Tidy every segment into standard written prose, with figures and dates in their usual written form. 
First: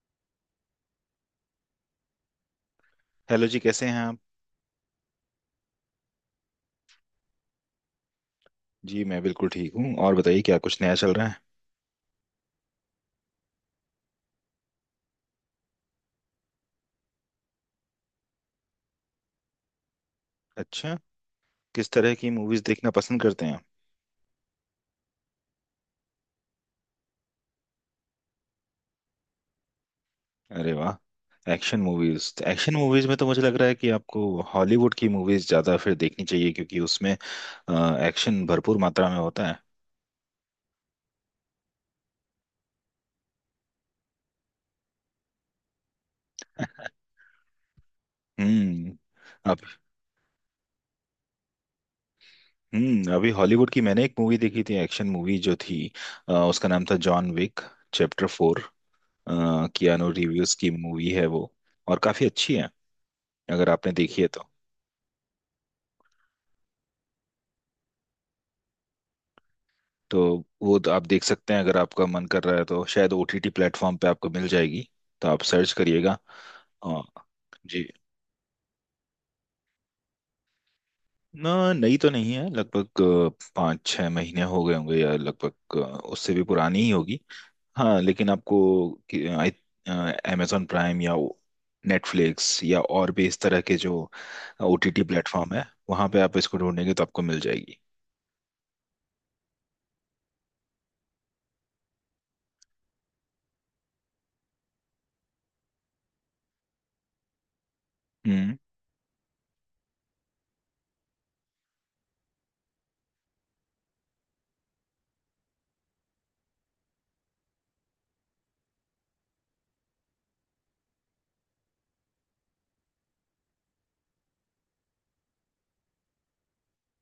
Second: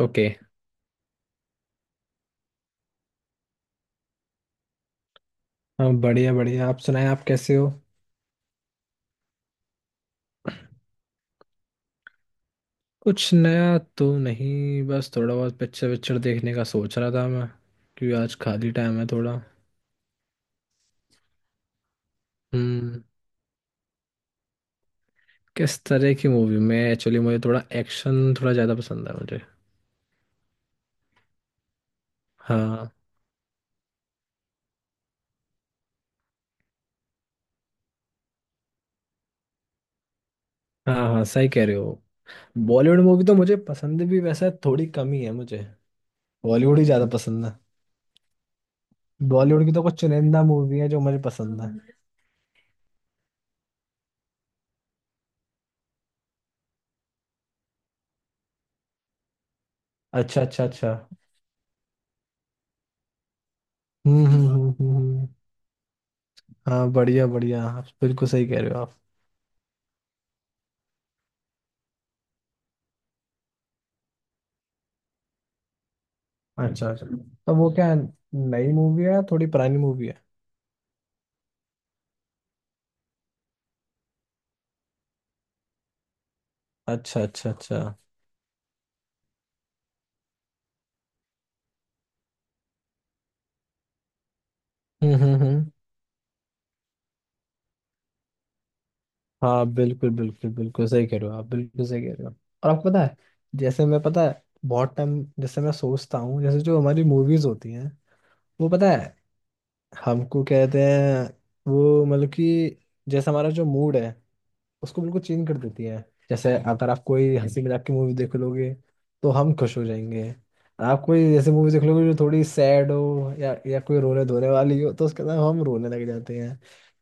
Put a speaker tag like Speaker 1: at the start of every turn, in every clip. Speaker 1: Okay.
Speaker 2: Hello जी, कैसे हैं आप?
Speaker 1: हाँ, बढ़िया बढ़िया, आप सुनाएं, आप कैसे हो?
Speaker 2: जी, मैं बिल्कुल ठीक हूँ। और बताइए, क्या कुछ नया चल रहा है।
Speaker 1: कुछ नया तो नहीं, बस थोड़ा बहुत पिक्चर विक्चर देखने का सोच रहा था मैं, क्योंकि आज खाली टाइम है थोड़ा।
Speaker 2: अच्छा। किस तरह की मूवीज देखना
Speaker 1: हम्म।
Speaker 2: पसंद करते हैं आप?
Speaker 1: किस तरह की मूवी में एक्चुअली मुझे थोड़ा एक्शन, थोड़ा ज़्यादा पसंद है मुझे।
Speaker 2: अरे वाह, एक्शन मूवीज! तो एक्शन
Speaker 1: हाँ
Speaker 2: मूवीज में तो मुझे लग रहा है कि आपको हॉलीवुड की मूवीज ज्यादा फिर देखनी चाहिए, क्योंकि उसमें एक्शन भरपूर मात्रा में होता है।
Speaker 1: हाँ, हाँ सही कह रहे हो। बॉलीवुड मूवी तो मुझे पसंद भी वैसे थोड़ी कम ही है मुझे, बॉलीवुड ही ज़्यादा पसंद है।
Speaker 2: हम्म। अब
Speaker 1: बॉलीवुड की तो कुछ चुनिंदा मूवी है जो मुझे पसंद है।
Speaker 2: अभी हॉलीवुड की मैंने एक मूवी देखी थी, एक्शन मूवी जो थी उसका नाम था जॉन विक चैप्टर 4। कियानो
Speaker 1: अच्छा
Speaker 2: रिव्यूज
Speaker 1: अच्छा
Speaker 2: की
Speaker 1: अच्छा।
Speaker 2: मूवी है वो, और काफी अच्छी है अगर आपने देखी
Speaker 1: हम्म,
Speaker 2: है
Speaker 1: हम्म,
Speaker 2: तो।
Speaker 1: हम्म, हम्म, हाँ बढ़िया बढ़िया, आप बिल्कुल सही कह रहे हो आप।
Speaker 2: तो वो तो आप देख सकते हैं, अगर आपका मन कर रहा है तो शायद OTT प्लेटफॉर्म पे आपको मिल जाएगी। तो आप सर्च करिएगा।
Speaker 1: अच्छा
Speaker 2: आ,
Speaker 1: अच्छा, तो वो
Speaker 2: जी।
Speaker 1: क्या नई मूवी है या थोड़ी पुरानी मूवी है?
Speaker 2: ना, नई तो नहीं है। लगभग 5-6 महीने हो गए होंगे, या लगभग उससे भी पुरानी ही होगी।
Speaker 1: अच्छा अच्छा अच्छा।
Speaker 2: हाँ, लेकिन आपको अमेजोन प्राइम या नेटफ्लिक्स या और भी इस तरह के जो ओटीटी
Speaker 1: हम्म, हम्म,
Speaker 2: प्लेटफॉर्म है,
Speaker 1: हम्म।
Speaker 2: वहाँ पे आप इसको ढूंढेंगे तो आपको मिल जाएगी।
Speaker 1: हाँ बिल्कुल बिल्कुल बिल्कुल सही कह रहे हो आप, बिल्कुल सही कह रहे हो। और आपको पता है, जैसे मैं, पता है, बहुत टाइम जैसे मैं सोचता हूँ, जैसे जो हमारी मूवीज होती हैं,
Speaker 2: हम्म।
Speaker 1: वो, पता है, हमको कहते हैं, वो मतलब कि, जैसे हमारा जो मूड है, उसको बिल्कुल चेंज कर देती है। जैसे अगर आप कोई हंसी मजाक की मूवी देख लोगे तो हम खुश हो जाएंगे। आप कोई जैसे मूवी देख लोगे जो थोड़ी सैड हो या कोई रोने धोने वाली हो, तो उसके अंदर हम रोने लग जाते हैं।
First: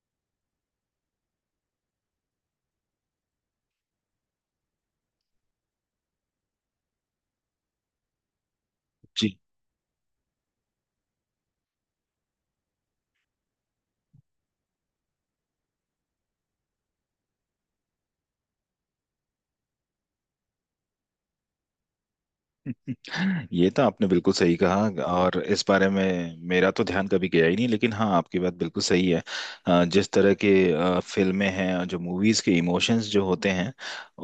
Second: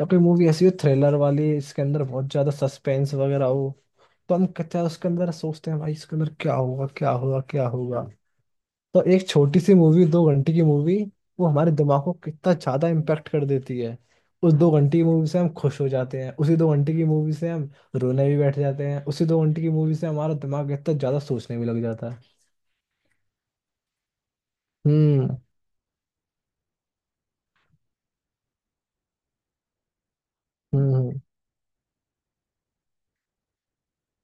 Speaker 1: या कोई मूवी ऐसी हो थ्रिलर वाली, इसके अंदर बहुत ज्यादा सस्पेंस वगैरह हो, तो हम कहते हैं उसके अंदर, सोचते हैं भाई इसके अंदर क्या होगा, क्या होगा, क्या होगा। तो एक छोटी सी मूवी, 2 घंटे की मूवी, वो हमारे दिमाग को कितना ज्यादा इम्पेक्ट कर देती है। उस 2 घंटे की मूवी से हम खुश हो जाते हैं, उसी 2 घंटे की मूवी से हम रोने भी बैठ जाते हैं, उसी दो घंटे की मूवी से हमारा दिमाग इतना ज्यादा सोचने भी लग जाता है।
Speaker 2: ये तो आपने बिल्कुल सही कहा।
Speaker 1: हम्म,
Speaker 2: और इस बारे में मेरा तो ध्यान कभी गया ही नहीं, लेकिन हाँ, आपकी बात बिल्कुल सही है। जिस तरह के
Speaker 1: हम्म,
Speaker 2: फिल्में हैं, और जो मूवीज के इमोशंस जो होते हैं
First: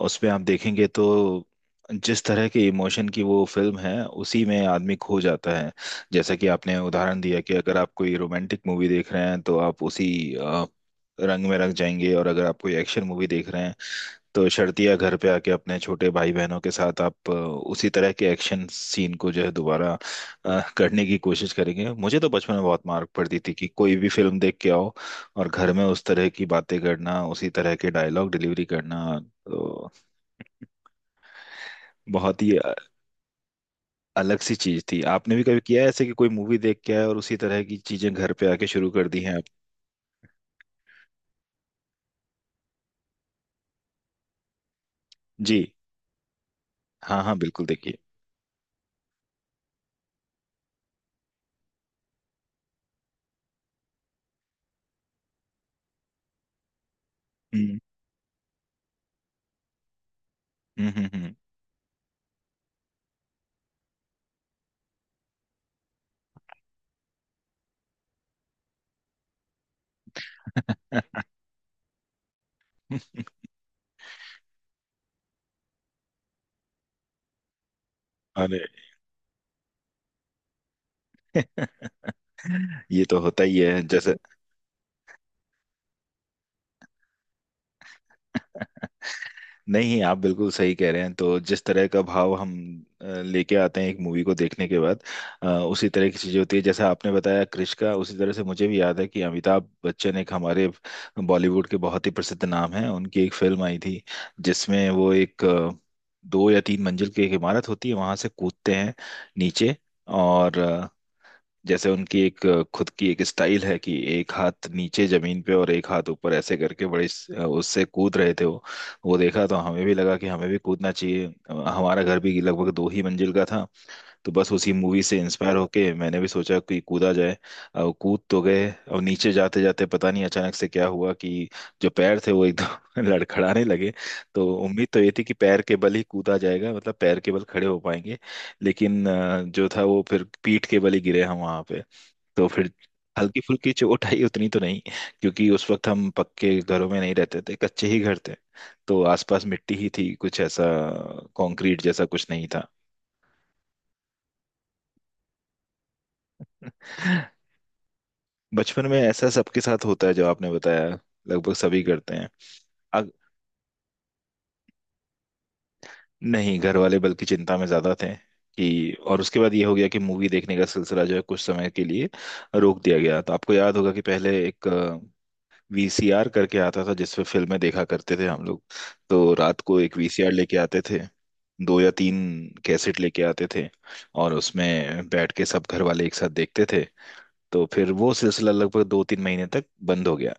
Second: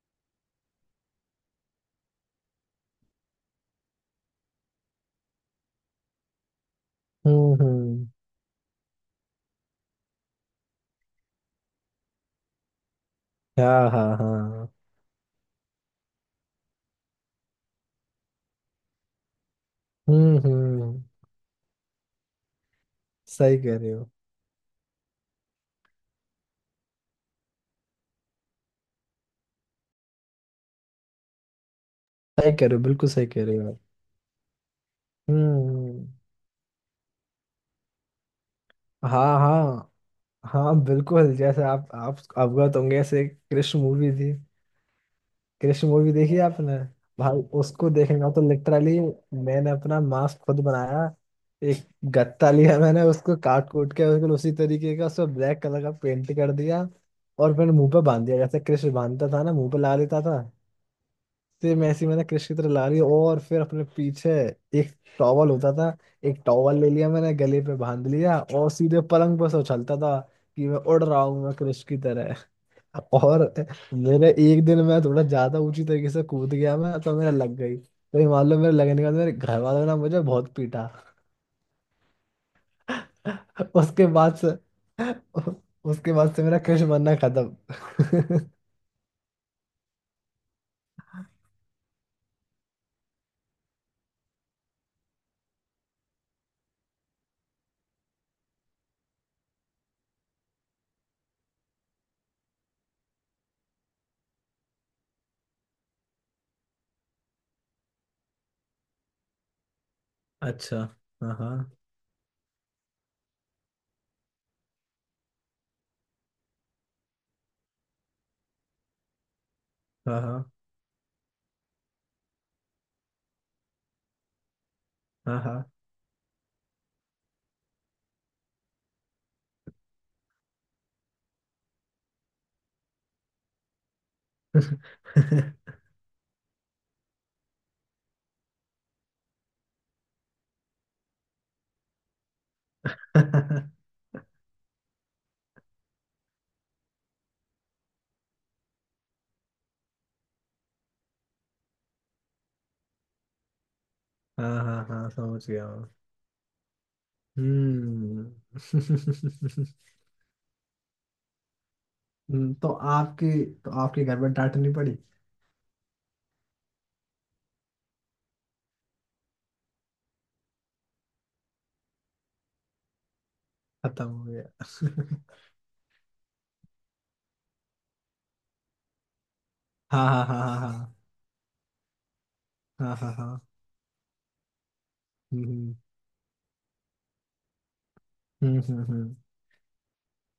Speaker 2: उस पे आप देखेंगे, तो जिस तरह के इमोशन की वो फिल्म है उसी में आदमी खो जाता है। जैसा कि आपने उदाहरण दिया कि
Speaker 1: हम्म,
Speaker 2: अगर आप कोई रोमांटिक मूवी देख रहे हैं तो आप उसी अ, रंग में रंग जाएंगे, और अगर आप कोई एक्शन मूवी देख रहे हैं
Speaker 1: हाँ हाँ
Speaker 2: तो
Speaker 1: हाँ।
Speaker 2: शर्तिया घर पे आके अपने छोटे भाई बहनों के साथ आप उसी तरह के एक्शन सीन को जो है, दोबारा
Speaker 1: हम्म, हम्म।
Speaker 2: करने की कोशिश करेंगे। मुझे तो बचपन में बहुत मार पड़ती थी
Speaker 1: सही
Speaker 2: कि
Speaker 1: कह रहे
Speaker 2: कोई भी
Speaker 1: हो,
Speaker 2: फिल्म देख के आओ और घर में उस तरह की बातें करना, उसी तरह के डायलॉग डिलीवरी करना, तो बहुत ही
Speaker 1: सही कह रहे हो, बिल्कुल सही कह रहे हो आप।
Speaker 2: अलग सी चीज थी। आपने भी कभी किया है ऐसे कि
Speaker 1: हम्म।
Speaker 2: कोई मूवी देख के आए और उसी तरह की चीजें घर पे आके शुरू कर दी हैं
Speaker 1: हाँ
Speaker 2: आप?
Speaker 1: हाँ हाँ, बिल्कुल, जैसे आप अवगत होंगे, ऐसे एक कृष्ण मूवी थी।
Speaker 2: जी।
Speaker 1: कृष मूवी देखी है आपने?
Speaker 2: हाँ हाँ
Speaker 1: भाई
Speaker 2: बिल्कुल,
Speaker 1: उसको
Speaker 2: देखिए।
Speaker 1: देखना तो लिटरली, मैंने अपना मास्क खुद बनाया। एक गत्ता लिया मैंने, उसको काट कूट के बिल्कुल उसी तरीके का, उसको ब्लैक कलर का पेंट कर दिया। और मैंने
Speaker 2: हम्म
Speaker 1: मुंह पे बांध दिया, जैसे कृष बांधता था ना मुंह पे ला लेता था।
Speaker 2: हम्म हम्म
Speaker 1: सेम ऐसे ही मैंने कृष की तरह ला ली, और फिर अपने पीछे एक टॉवल होता था, एक टॉवल ले लिया मैंने, गले पे बांध लिया और सीधे पलंग पर से उछलता था कि मैं उड़ रहा
Speaker 2: हम्म।
Speaker 1: हूँ मैं कृष की तरह। और मेरे एक दिन मैं थोड़ा ज्यादा ऊंची तरीके से कूद गया मैं, तो मेरा लग गई, तो ये मान
Speaker 2: अरे!
Speaker 1: लो मेरे लगने के बाद मेरे घर वालों ने मुझे बहुत पीटा।
Speaker 2: ये तो होता ही है
Speaker 1: उसके
Speaker 2: जैसे।
Speaker 1: बाद से, मेरा कृष बनना खत्म।
Speaker 2: नहीं, आप बिल्कुल सही कह रहे हैं। तो जिस तरह का भाव हम लेके आते हैं एक मूवी को देखने के बाद, उसी तरह की चीजें होती है, जैसा आपने बताया क्रिश का। उसी तरह से मुझे भी याद है कि अमिताभ बच्चन, एक हमारे बॉलीवुड के बहुत ही प्रसिद्ध नाम हैं, उनकी एक फिल्म आई थी जिसमें वो एक 2 या 3 मंजिल की एक इमारत होती है, वहां से कूदते हैं नीचे। और
Speaker 1: अच्छा, हाँ हाँ
Speaker 2: जैसे उनकी एक खुद की एक स्टाइल है कि एक हाथ नीचे जमीन पे और एक हाथ ऊपर ऐसे करके बड़े उससे कूद रहे थे वो। वो देखा तो हमें भी लगा
Speaker 1: हाँ
Speaker 2: कि हमें
Speaker 1: हाँ
Speaker 2: भी कूदना चाहिए। हमारा घर भी लगभग 2 ही मंजिल का था। तो बस उसी मूवी से
Speaker 1: हाँ
Speaker 2: इंस्पायर
Speaker 1: हाँ।
Speaker 2: होके मैंने भी सोचा कि कूदा जाए। अब कूद तो गए, अब नीचे जाते जाते पता नहीं अचानक से क्या हुआ कि जो पैर थे वो एकदम लड़खड़ाने लगे। तो उम्मीद तो ये थी कि पैर के बल ही कूदा जाएगा, मतलब पैर के बल खड़े हो पाएंगे। लेकिन जो था, वो फिर पीठ के बल ही गिरे हम वहां पे। तो फिर हल्की फुल्की चोट आई, उतनी तो नहीं, क्योंकि उस वक्त हम पक्के घरों में नहीं रहते थे, कच्चे ही घर थे। तो आसपास मिट्टी ही थी, कुछ ऐसा कंक्रीट जैसा कुछ नहीं था।
Speaker 1: हाँ हाँ हाँ, समझ गया मैं। हम्म।
Speaker 2: बचपन में ऐसा सबके साथ होता है, जो आपने बताया, लगभग सभी करते हैं।
Speaker 1: तो
Speaker 2: अग,
Speaker 1: आपकी तो आपके घर में डांट नहीं पड़ी?
Speaker 2: नहीं, घर वाले बल्कि चिंता में ज्यादा थे। कि और उसके बाद ये हो गया कि मूवी देखने का सिलसिला जो है, कुछ समय के लिए रोक दिया गया। तो आपको याद होगा कि
Speaker 1: खत्म हो
Speaker 2: पहले
Speaker 1: गया।
Speaker 2: एक VCR करके आता था, जिसपे फिल्में देखा करते थे हम लोग। तो रात को एक
Speaker 1: हाँ हाँ
Speaker 2: VCR
Speaker 1: हाँ
Speaker 2: लेके
Speaker 1: हाँ
Speaker 2: आते
Speaker 1: हाँ
Speaker 2: थे, दो या तीन
Speaker 1: हाँ
Speaker 2: कैसेट
Speaker 1: हाँ
Speaker 2: लेके
Speaker 1: हाँ।
Speaker 2: आते थे, और उसमें बैठ के सब
Speaker 1: हम्म,
Speaker 2: घर वाले एक साथ देखते थे। तो फिर वो सिलसिला
Speaker 1: हम्म, हम्म,
Speaker 2: लगभग दो तीन महीने तक बंद हो गया।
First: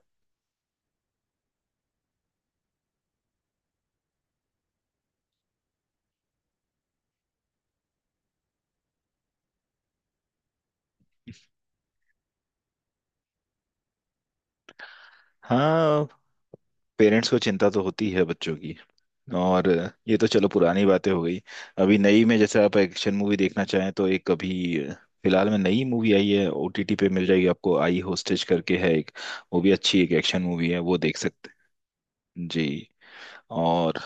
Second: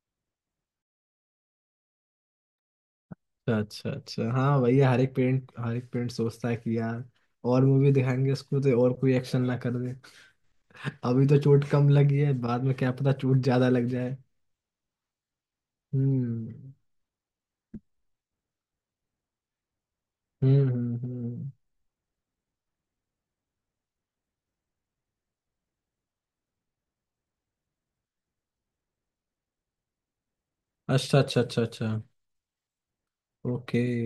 Speaker 1: अच्छा अच्छा अच्छा, हाँ भैया, हर एक पेरेंट सोचता है कि यार, और मूवी दिखाएंगे उसको तो और कोई एक्शन ना कर दे। अभी तो चोट कम लगी है, बाद में क्या पता चोट ज्यादा लग जाए।
Speaker 2: हाँ,
Speaker 1: हम्म,
Speaker 2: पेरेंट्स को चिंता तो होती है बच्चों की। और ये तो चलो,
Speaker 1: हम्म,
Speaker 2: पुरानी
Speaker 1: हम्म,
Speaker 2: बातें हो गई। अभी नई में जैसे आप एक्शन मूवी देखना चाहें तो एक अभी फिलहाल में नई मूवी आई है OTT पे, मिल जाएगी आपको, आई होस्टेज करके है एक। वो भी अच्छी एक एक्शन मूवी है, वो देख
Speaker 1: अच्छा अच्छा
Speaker 2: सकते
Speaker 1: अच्छा अच्छा।
Speaker 2: हैं जी।
Speaker 1: ओके।
Speaker 2: और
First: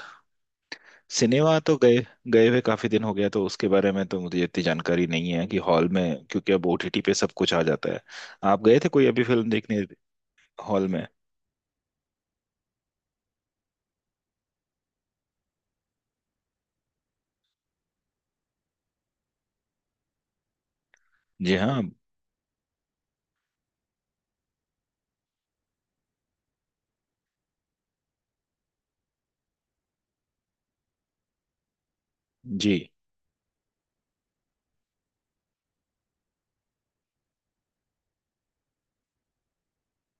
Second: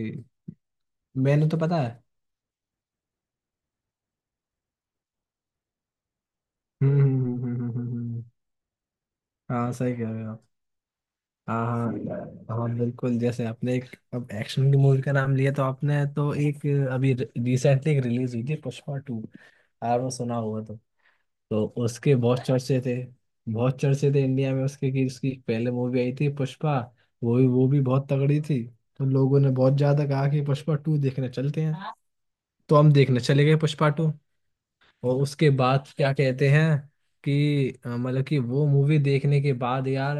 Speaker 1: मैंने तो
Speaker 2: सिनेमा तो
Speaker 1: पता
Speaker 2: गए,
Speaker 1: है।
Speaker 2: गए हुए काफी दिन हो गया, तो उसके बारे में तो मुझे इतनी जानकारी नहीं है कि हॉल में, क्योंकि अब
Speaker 1: हम्म,
Speaker 2: OTT पे सब
Speaker 1: हम्म, हम्म,
Speaker 2: कुछ आ
Speaker 1: हम्म, हम्म,
Speaker 2: जाता है।
Speaker 1: हम्म।
Speaker 2: आप गए थे कोई अभी फिल्म
Speaker 1: हाँ
Speaker 2: देखने
Speaker 1: सही कह रहे हो।
Speaker 2: हॉल में?
Speaker 1: हाँ हाँ हाँ, बिल्कुल, जैसे आपने एक, अब एक्शन की मूवी का नाम लिया तो आपने तो, एक अभी रिसेंटली एक रिलीज हुई थी पुष्पा टू, यार वो सुना होगा तो।
Speaker 2: जी
Speaker 1: तो
Speaker 2: हाँ,
Speaker 1: उसके बहुत चर्चे थे, बहुत चर्चे थे इंडिया में उसके, कि उसकी पहले मूवी आई थी पुष्पा, वो भी बहुत तगड़ी थी। तो लोगों ने बहुत ज्यादा कहा कि पुष्पा टू देखने चलते हैं,
Speaker 2: जी।
Speaker 1: तो हम देखने चले गए पुष्पा टू। और उसके बाद क्या कहते हैं कि मतलब कि वो मूवी देखने के बाद यार,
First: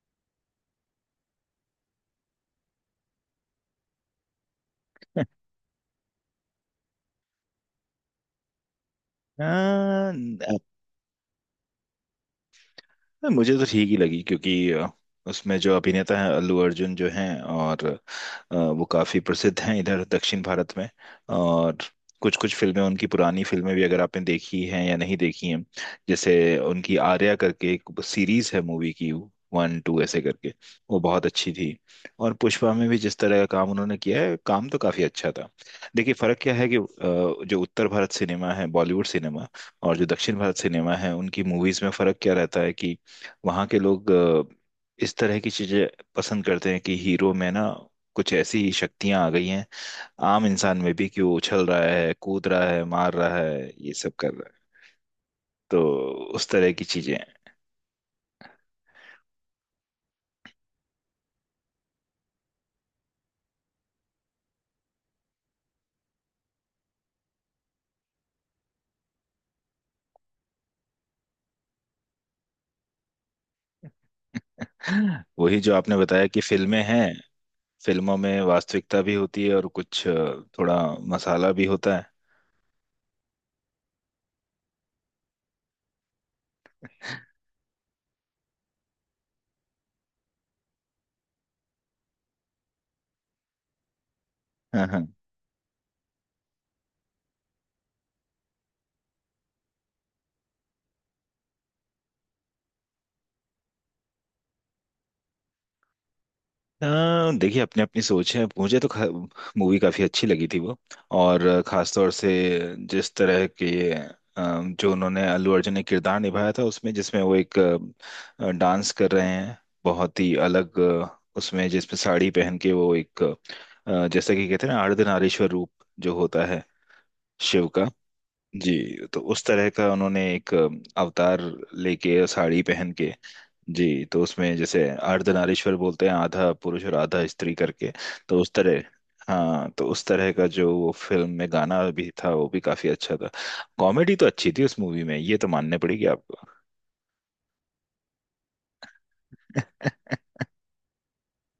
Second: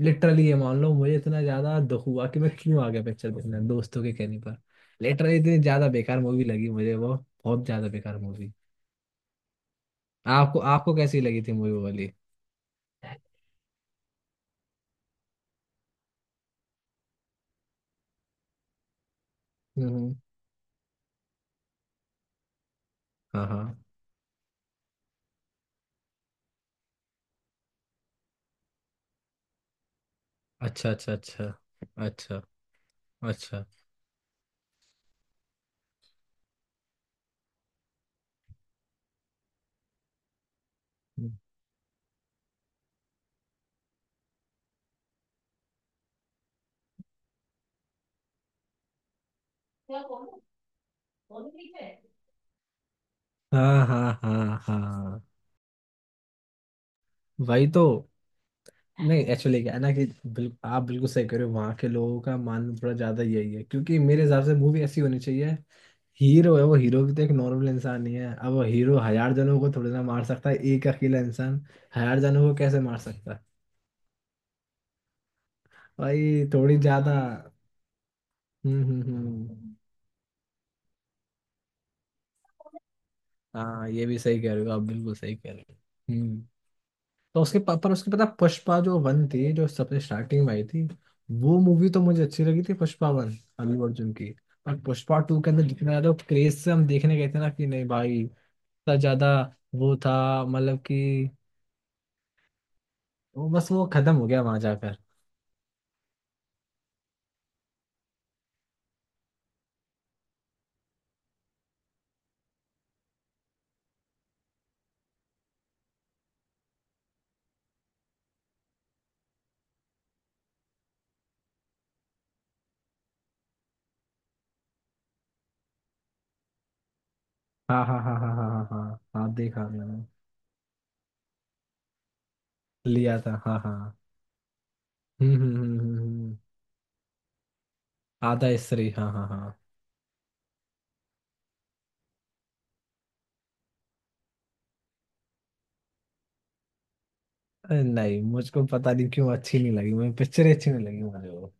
Speaker 1: लिटरली ये मान लो मुझे इतना ज्यादा दुख हुआ कि मैं क्यों आ गया पिक्चर देखने दोस्तों के कहने पर। लिटरली इतनी ज्यादा बेकार मूवी लगी मुझे वो, बहुत ज्यादा बेकार मूवी।
Speaker 2: हाँ,
Speaker 1: आपको आपको कैसी लगी थी मूवी वाली?
Speaker 2: हाँ, मुझे तो ठीक ही लगी, क्योंकि उसमें जो अभिनेता हैं अल्लू अर्जुन जो हैं, और वो काफी प्रसिद्ध हैं इधर
Speaker 1: हम्म।
Speaker 2: दक्षिण भारत में। और कुछ कुछ फिल्में, उनकी पुरानी
Speaker 1: हाँ हाँ।
Speaker 2: फिल्में भी, अगर आपने देखी हैं या नहीं देखी हैं। जैसे उनकी आर्या करके एक सीरीज है मूवी की, 1 2 ऐसे करके,
Speaker 1: अच्छा
Speaker 2: वो
Speaker 1: अच्छा
Speaker 2: बहुत
Speaker 1: अच्छा
Speaker 2: अच्छी थी। और
Speaker 1: अच्छा
Speaker 2: पुष्पा में भी जिस तरह का
Speaker 1: अच्छा।
Speaker 2: काम उन्होंने किया है, काम तो काफी अच्छा था। देखिए, फर्क क्या है कि जो उत्तर भारत सिनेमा है, बॉलीवुड सिनेमा, और जो दक्षिण भारत सिनेमा है,
Speaker 1: हम्म।
Speaker 2: उनकी मूवीज में फर्क क्या रहता है कि वहाँ के लोग इस तरह की चीजें पसंद करते हैं कि हीरो में ना कुछ ऐसी शक्तियां आ गई हैं, आम इंसान में भी, कि वो उछल रहा है, कूद रहा है, मार रहा है,
Speaker 1: हाँ
Speaker 2: ये सब
Speaker 1: हाँ
Speaker 2: कर रहा
Speaker 1: हाँ
Speaker 2: है।
Speaker 1: हाँ।
Speaker 2: तो उस तरह की चीजें
Speaker 1: वही तो, नहीं एक्चुअली क्या है ना कि, आप बिल्कुल सही कह रहे हो, वहाँ के लोगों का मानना थोड़ा ज्यादा यही है, क्योंकि मेरे हिसाब से मूवी ऐसी होनी चाहिए। हीरो है वो, हीरो भी तो एक नॉर्मल इंसान ही है, अब वो हीरो हजार जनों को थोड़ी ना मार सकता है, एक अकेला इंसान हजार जनों को कैसे मार सकता है?
Speaker 2: हैं, वही जो आपने बताया कि
Speaker 1: भाई थोड़ी
Speaker 2: फिल्में हैं,
Speaker 1: ज्यादा।
Speaker 2: फिल्मों में
Speaker 1: हम्म,
Speaker 2: वास्तविकता
Speaker 1: हम्म,
Speaker 2: भी होती है और
Speaker 1: हम्म।
Speaker 2: कुछ थोड़ा मसाला भी होता
Speaker 1: हाँ ये भी सही कह रहे हो आप, बिल्कुल सही कह रहे हो। हम्म। तो उसके पर उसके पता, पुष्पा जो वन थी, जो सबसे स्टार्टिंग में आई थी, वो मूवी तो मुझे अच्छी लगी थी, पुष्पा वन, अल्लू अर्जुन की। पर
Speaker 2: है।
Speaker 1: पुष्पा टू के अंदर जितना ज्यादा क्रेज से हम देखने गए थे ना, कि नहीं भाई इतना ज्यादा वो था, मतलब कि, वो बस वो खत्म हो गया वहां जाकर।
Speaker 2: अ, देखिए, अपनी अपनी सोच है, मुझे तो मूवी काफ़ी अच्छी लगी थी वो। और खास तौर से, जिस तरह के अ, जो उन्होंने अल्लू अर्जुन ने किरदार निभाया था उसमें, जिसमें वो एक डांस कर रहे हैं, बहुत ही अलग उसमें जिसमें साड़ी पहन के वो एक जैसा कि कहते हैं ना, अर्धनारीश्वर रूप, जो होता है शिव का।
Speaker 1: हाँ हाँ हाँ हाँ हाँ हाँ
Speaker 2: जी,
Speaker 1: हाँ हाँ
Speaker 2: तो
Speaker 1: हाँ,
Speaker 2: उस तरह
Speaker 1: देखा
Speaker 2: का
Speaker 1: मैंने।
Speaker 2: उन्होंने एक अवतार लेके और साड़ी पहन के।
Speaker 1: लिया था, हाँ हाँ।
Speaker 2: जी, तो उसमें जैसे
Speaker 1: हम्म, हम्म, हम्म,
Speaker 2: अर्धनारीश्वर
Speaker 1: हम्म,
Speaker 2: बोलते हैं,
Speaker 1: हम्म।
Speaker 2: आधा पुरुष और आधा स्त्री करके, तो उस
Speaker 1: आधा
Speaker 2: तरह।
Speaker 1: स्त्री, हाँ हाँ हाँ।
Speaker 2: हाँ, तो उस तरह का जो वो फिल्म में गाना भी था, वो भी काफी अच्छा था। कॉमेडी तो अच्छी थी उस मूवी में, ये तो मानने पड़ेगी आपको।
Speaker 1: अरे नहीं, मुझको पता नहीं क्यों अच्छी नहीं लगी मुझे पिक्चर, अच्छी नहीं लगी मुझे वो।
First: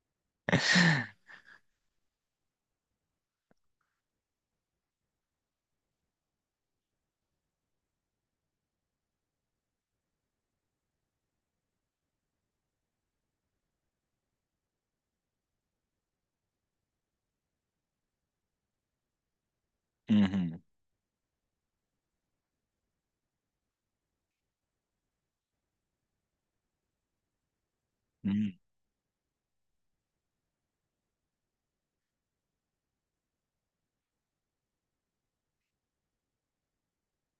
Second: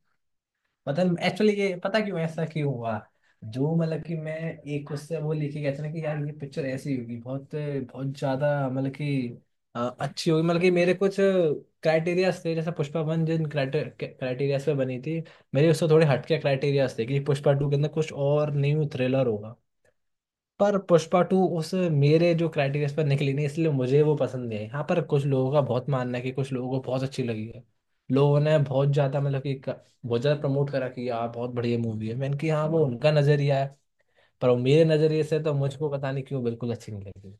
Speaker 1: मतलब एक्चुअली ये, पता क्यों ऐसा क्यों हुआ, जो मतलब कि मैं, एक उससे वो लेके गया था ना, कि यार ये पिक्चर ऐसी होगी बहुत बहुत ज्यादा, मतलब कि अच्छी होगी, मतलब कि मेरे कुछ क्राइटेरिया थे जैसे पुष्पा वन जिन क्राइटेरिया पे बनी थी, मेरे उससे थोड़े हटके क्राइटेरिया थे कि पुष्पा टू के अंदर कुछ और न्यू थ्रिलर होगा।
Speaker 2: हम्म
Speaker 1: पर पुष्पा टू उस मेरे जो क्राइटेरिया पर निकली नहीं, इसलिए मुझे वो पसंद नहीं है, हाँ पर कुछ लोगों का बहुत मानना है कि कुछ लोगों को बहुत अच्छी लगी है, लोगों
Speaker 2: हम्म।
Speaker 1: ने बहुत ज्यादा मतलब कि बहुत ज्यादा प्रमोट करा कि यार बहुत बढ़िया मूवी है, मैंने कि हाँ वो उनका नजरिया है, पर वो मेरे नजरिए से तो मुझको पता नहीं क्यों बिल्कुल अच्छी नहीं लगी।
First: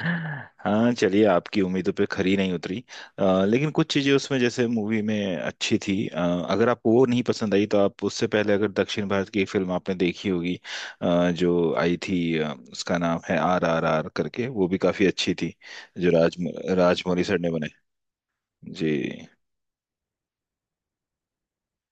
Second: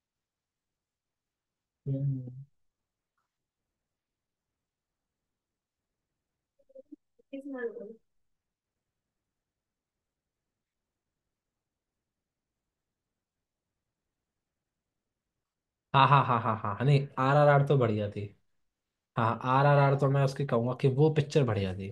Speaker 2: हाँ चलिए, आपकी उम्मीदों पे खरी
Speaker 1: हम्म।
Speaker 2: नहीं उतरी। लेकिन कुछ चीजें उसमें जैसे मूवी में अच्छी थी। अगर आपको वो नहीं पसंद आई तो आप उससे पहले अगर दक्षिण भारत की एक फिल्म आपने देखी होगी, जो आई थी, उसका नाम है RRR करके, वो भी काफी अच्छी थी।
Speaker 1: हाँ
Speaker 2: जो
Speaker 1: हाँ हाँ हाँ हाँ, नहीं
Speaker 2: राजमौली
Speaker 1: आर
Speaker 2: सर
Speaker 1: आर
Speaker 2: ने
Speaker 1: आर
Speaker 2: बनाई।
Speaker 1: तो बढ़िया थी।
Speaker 2: जी।
Speaker 1: हाँ आर आर आर तो मैं उसकी कहूंगा कि वो पिक्चर बढ़िया थी,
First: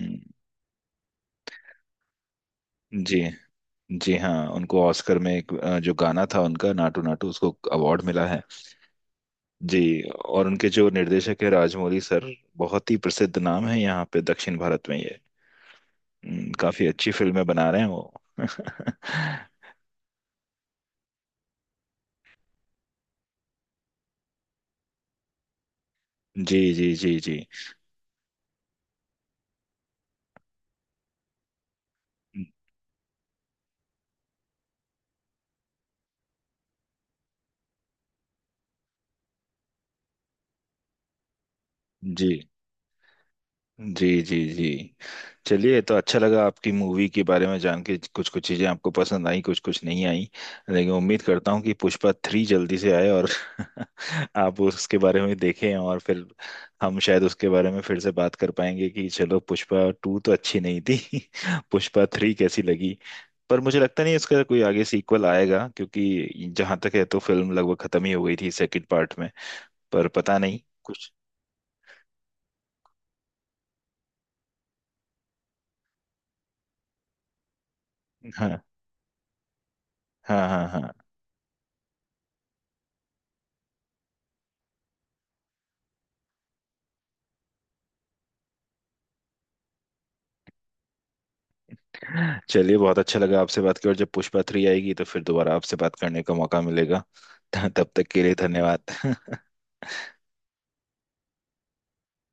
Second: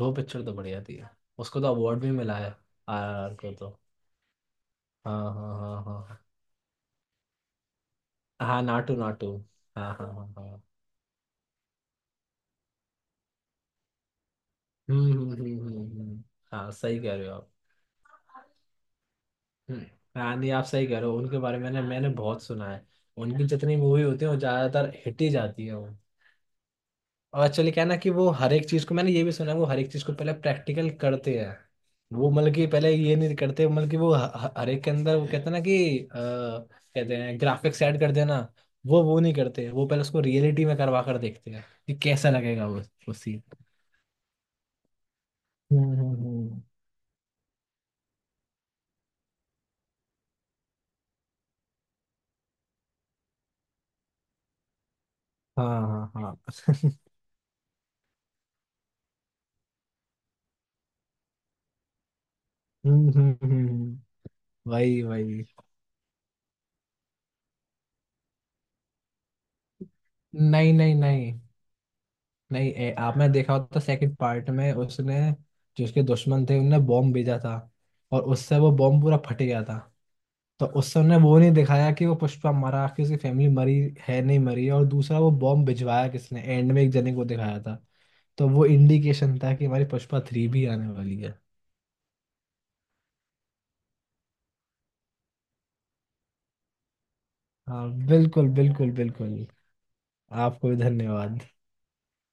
Speaker 1: वो पिक्चर तो बढ़िया थी, उसको तो अवार्ड भी मिला है आर
Speaker 2: जी
Speaker 1: आर आर को तो।
Speaker 2: जी हाँ, उनको ऑस्कर
Speaker 1: हाँ
Speaker 2: में एक
Speaker 1: हाँ हाँ
Speaker 2: जो
Speaker 1: हाँ
Speaker 2: गाना था उनका नाटू नाटू, उसको अवार्ड मिला है।
Speaker 1: हाँ, नाटू नाटू,
Speaker 2: जी।
Speaker 1: हाँ हाँ हाँ
Speaker 2: और
Speaker 1: हाँ।
Speaker 2: उनके जो निर्देशक है राजमौली सर, बहुत ही प्रसिद्ध नाम है यहाँ पे दक्षिण भारत में
Speaker 1: हम्म,
Speaker 2: ये।
Speaker 1: हम्म, हम्म, हाँ
Speaker 2: काफी
Speaker 1: सही
Speaker 2: अच्छी
Speaker 1: कह रहे हो
Speaker 2: फिल्में
Speaker 1: आप।
Speaker 2: बना रहे हैं वो।
Speaker 1: हम्म, हाँ नहीं आप सही कह रहे हो, उनके बारे में मैंने मैंने बहुत सुना है, उनकी जितनी मूवी होती है वो ज़्यादातर हिट ही जाती है वो।
Speaker 2: जी जी जी जी
Speaker 1: और एक्चुअली क्या है ना कि, वो हर एक चीज़ को, मैंने ये भी सुना है वो हर एक चीज़ को पहले प्रैक्टिकल करते हैं, वो मतलब कि पहले ये नहीं करते, मतलब कि वो हर एक के अंदर वो कहते हैं ना कि कहते हैं ग्राफिक्स ऐड कर देना, वो नहीं करते, वो पहले उसको रियलिटी में करवा कर देखते हैं कि
Speaker 2: जी
Speaker 1: कैसा लगेगा वो सीन।
Speaker 2: जी जी जी। चलिए,
Speaker 1: हम्म,
Speaker 2: तो अच्छा लगा आपकी मूवी के बारे में जान के, कुछ कुछ चीजें आपको पसंद आई, कुछ कुछ नहीं आई। लेकिन उम्मीद करता हूँ कि पुष्पा 3 जल्दी से आए, और आप उसके बारे में
Speaker 1: हाँ
Speaker 2: देखें, और
Speaker 1: हाँ
Speaker 2: फिर
Speaker 1: हाँ।
Speaker 2: हम शायद उसके बारे में फिर से बात कर पाएंगे कि चलो, पुष्पा 2 तो अच्छी नहीं थी, पुष्पा 3 कैसी लगी।
Speaker 1: हम्म,
Speaker 2: पर मुझे
Speaker 1: हम्म।
Speaker 2: लगता नहीं इसका कोई आगे
Speaker 1: वही
Speaker 2: सीक्वल
Speaker 1: वही।
Speaker 2: आएगा, क्योंकि जहां तक है तो फिल्म लगभग खत्म ही हो गई थी सेकंड पार्ट में। पर पता नहीं
Speaker 1: नहीं नहीं
Speaker 2: कुछ।
Speaker 1: नहीं नहीं आपने देखा होता सेकंड पार्ट में, उसने जो उसके दुश्मन थे उनने बॉम्ब भेजा था, और उससे
Speaker 2: हाँ
Speaker 1: वो बॉम्ब पूरा फट गया था।
Speaker 2: हाँ
Speaker 1: तो
Speaker 2: हाँ हाँ।
Speaker 1: उससे उन्हें वो नहीं दिखाया कि वो पुष्पा मरा कि उसकी फैमिली मरी है, नहीं मरी है, और दूसरा वो बॉम्ब भिजवाया किसने, एंड में एक जने को दिखाया था, तो वो इंडिकेशन था कि हमारी पुष्पा थ्री भी आने वाली है।
Speaker 2: चलिए, बहुत अच्छा लगा आपसे बात कर। और जब पुष्पा 3 आएगी तो फिर दोबारा आपसे बात करने का मौका मिलेगा।
Speaker 1: हाँ
Speaker 2: तब तक के लिए
Speaker 1: बिल्कुल बिल्कुल
Speaker 2: धन्यवाद।
Speaker 1: बिल्कुल। आपको भी धन्यवाद।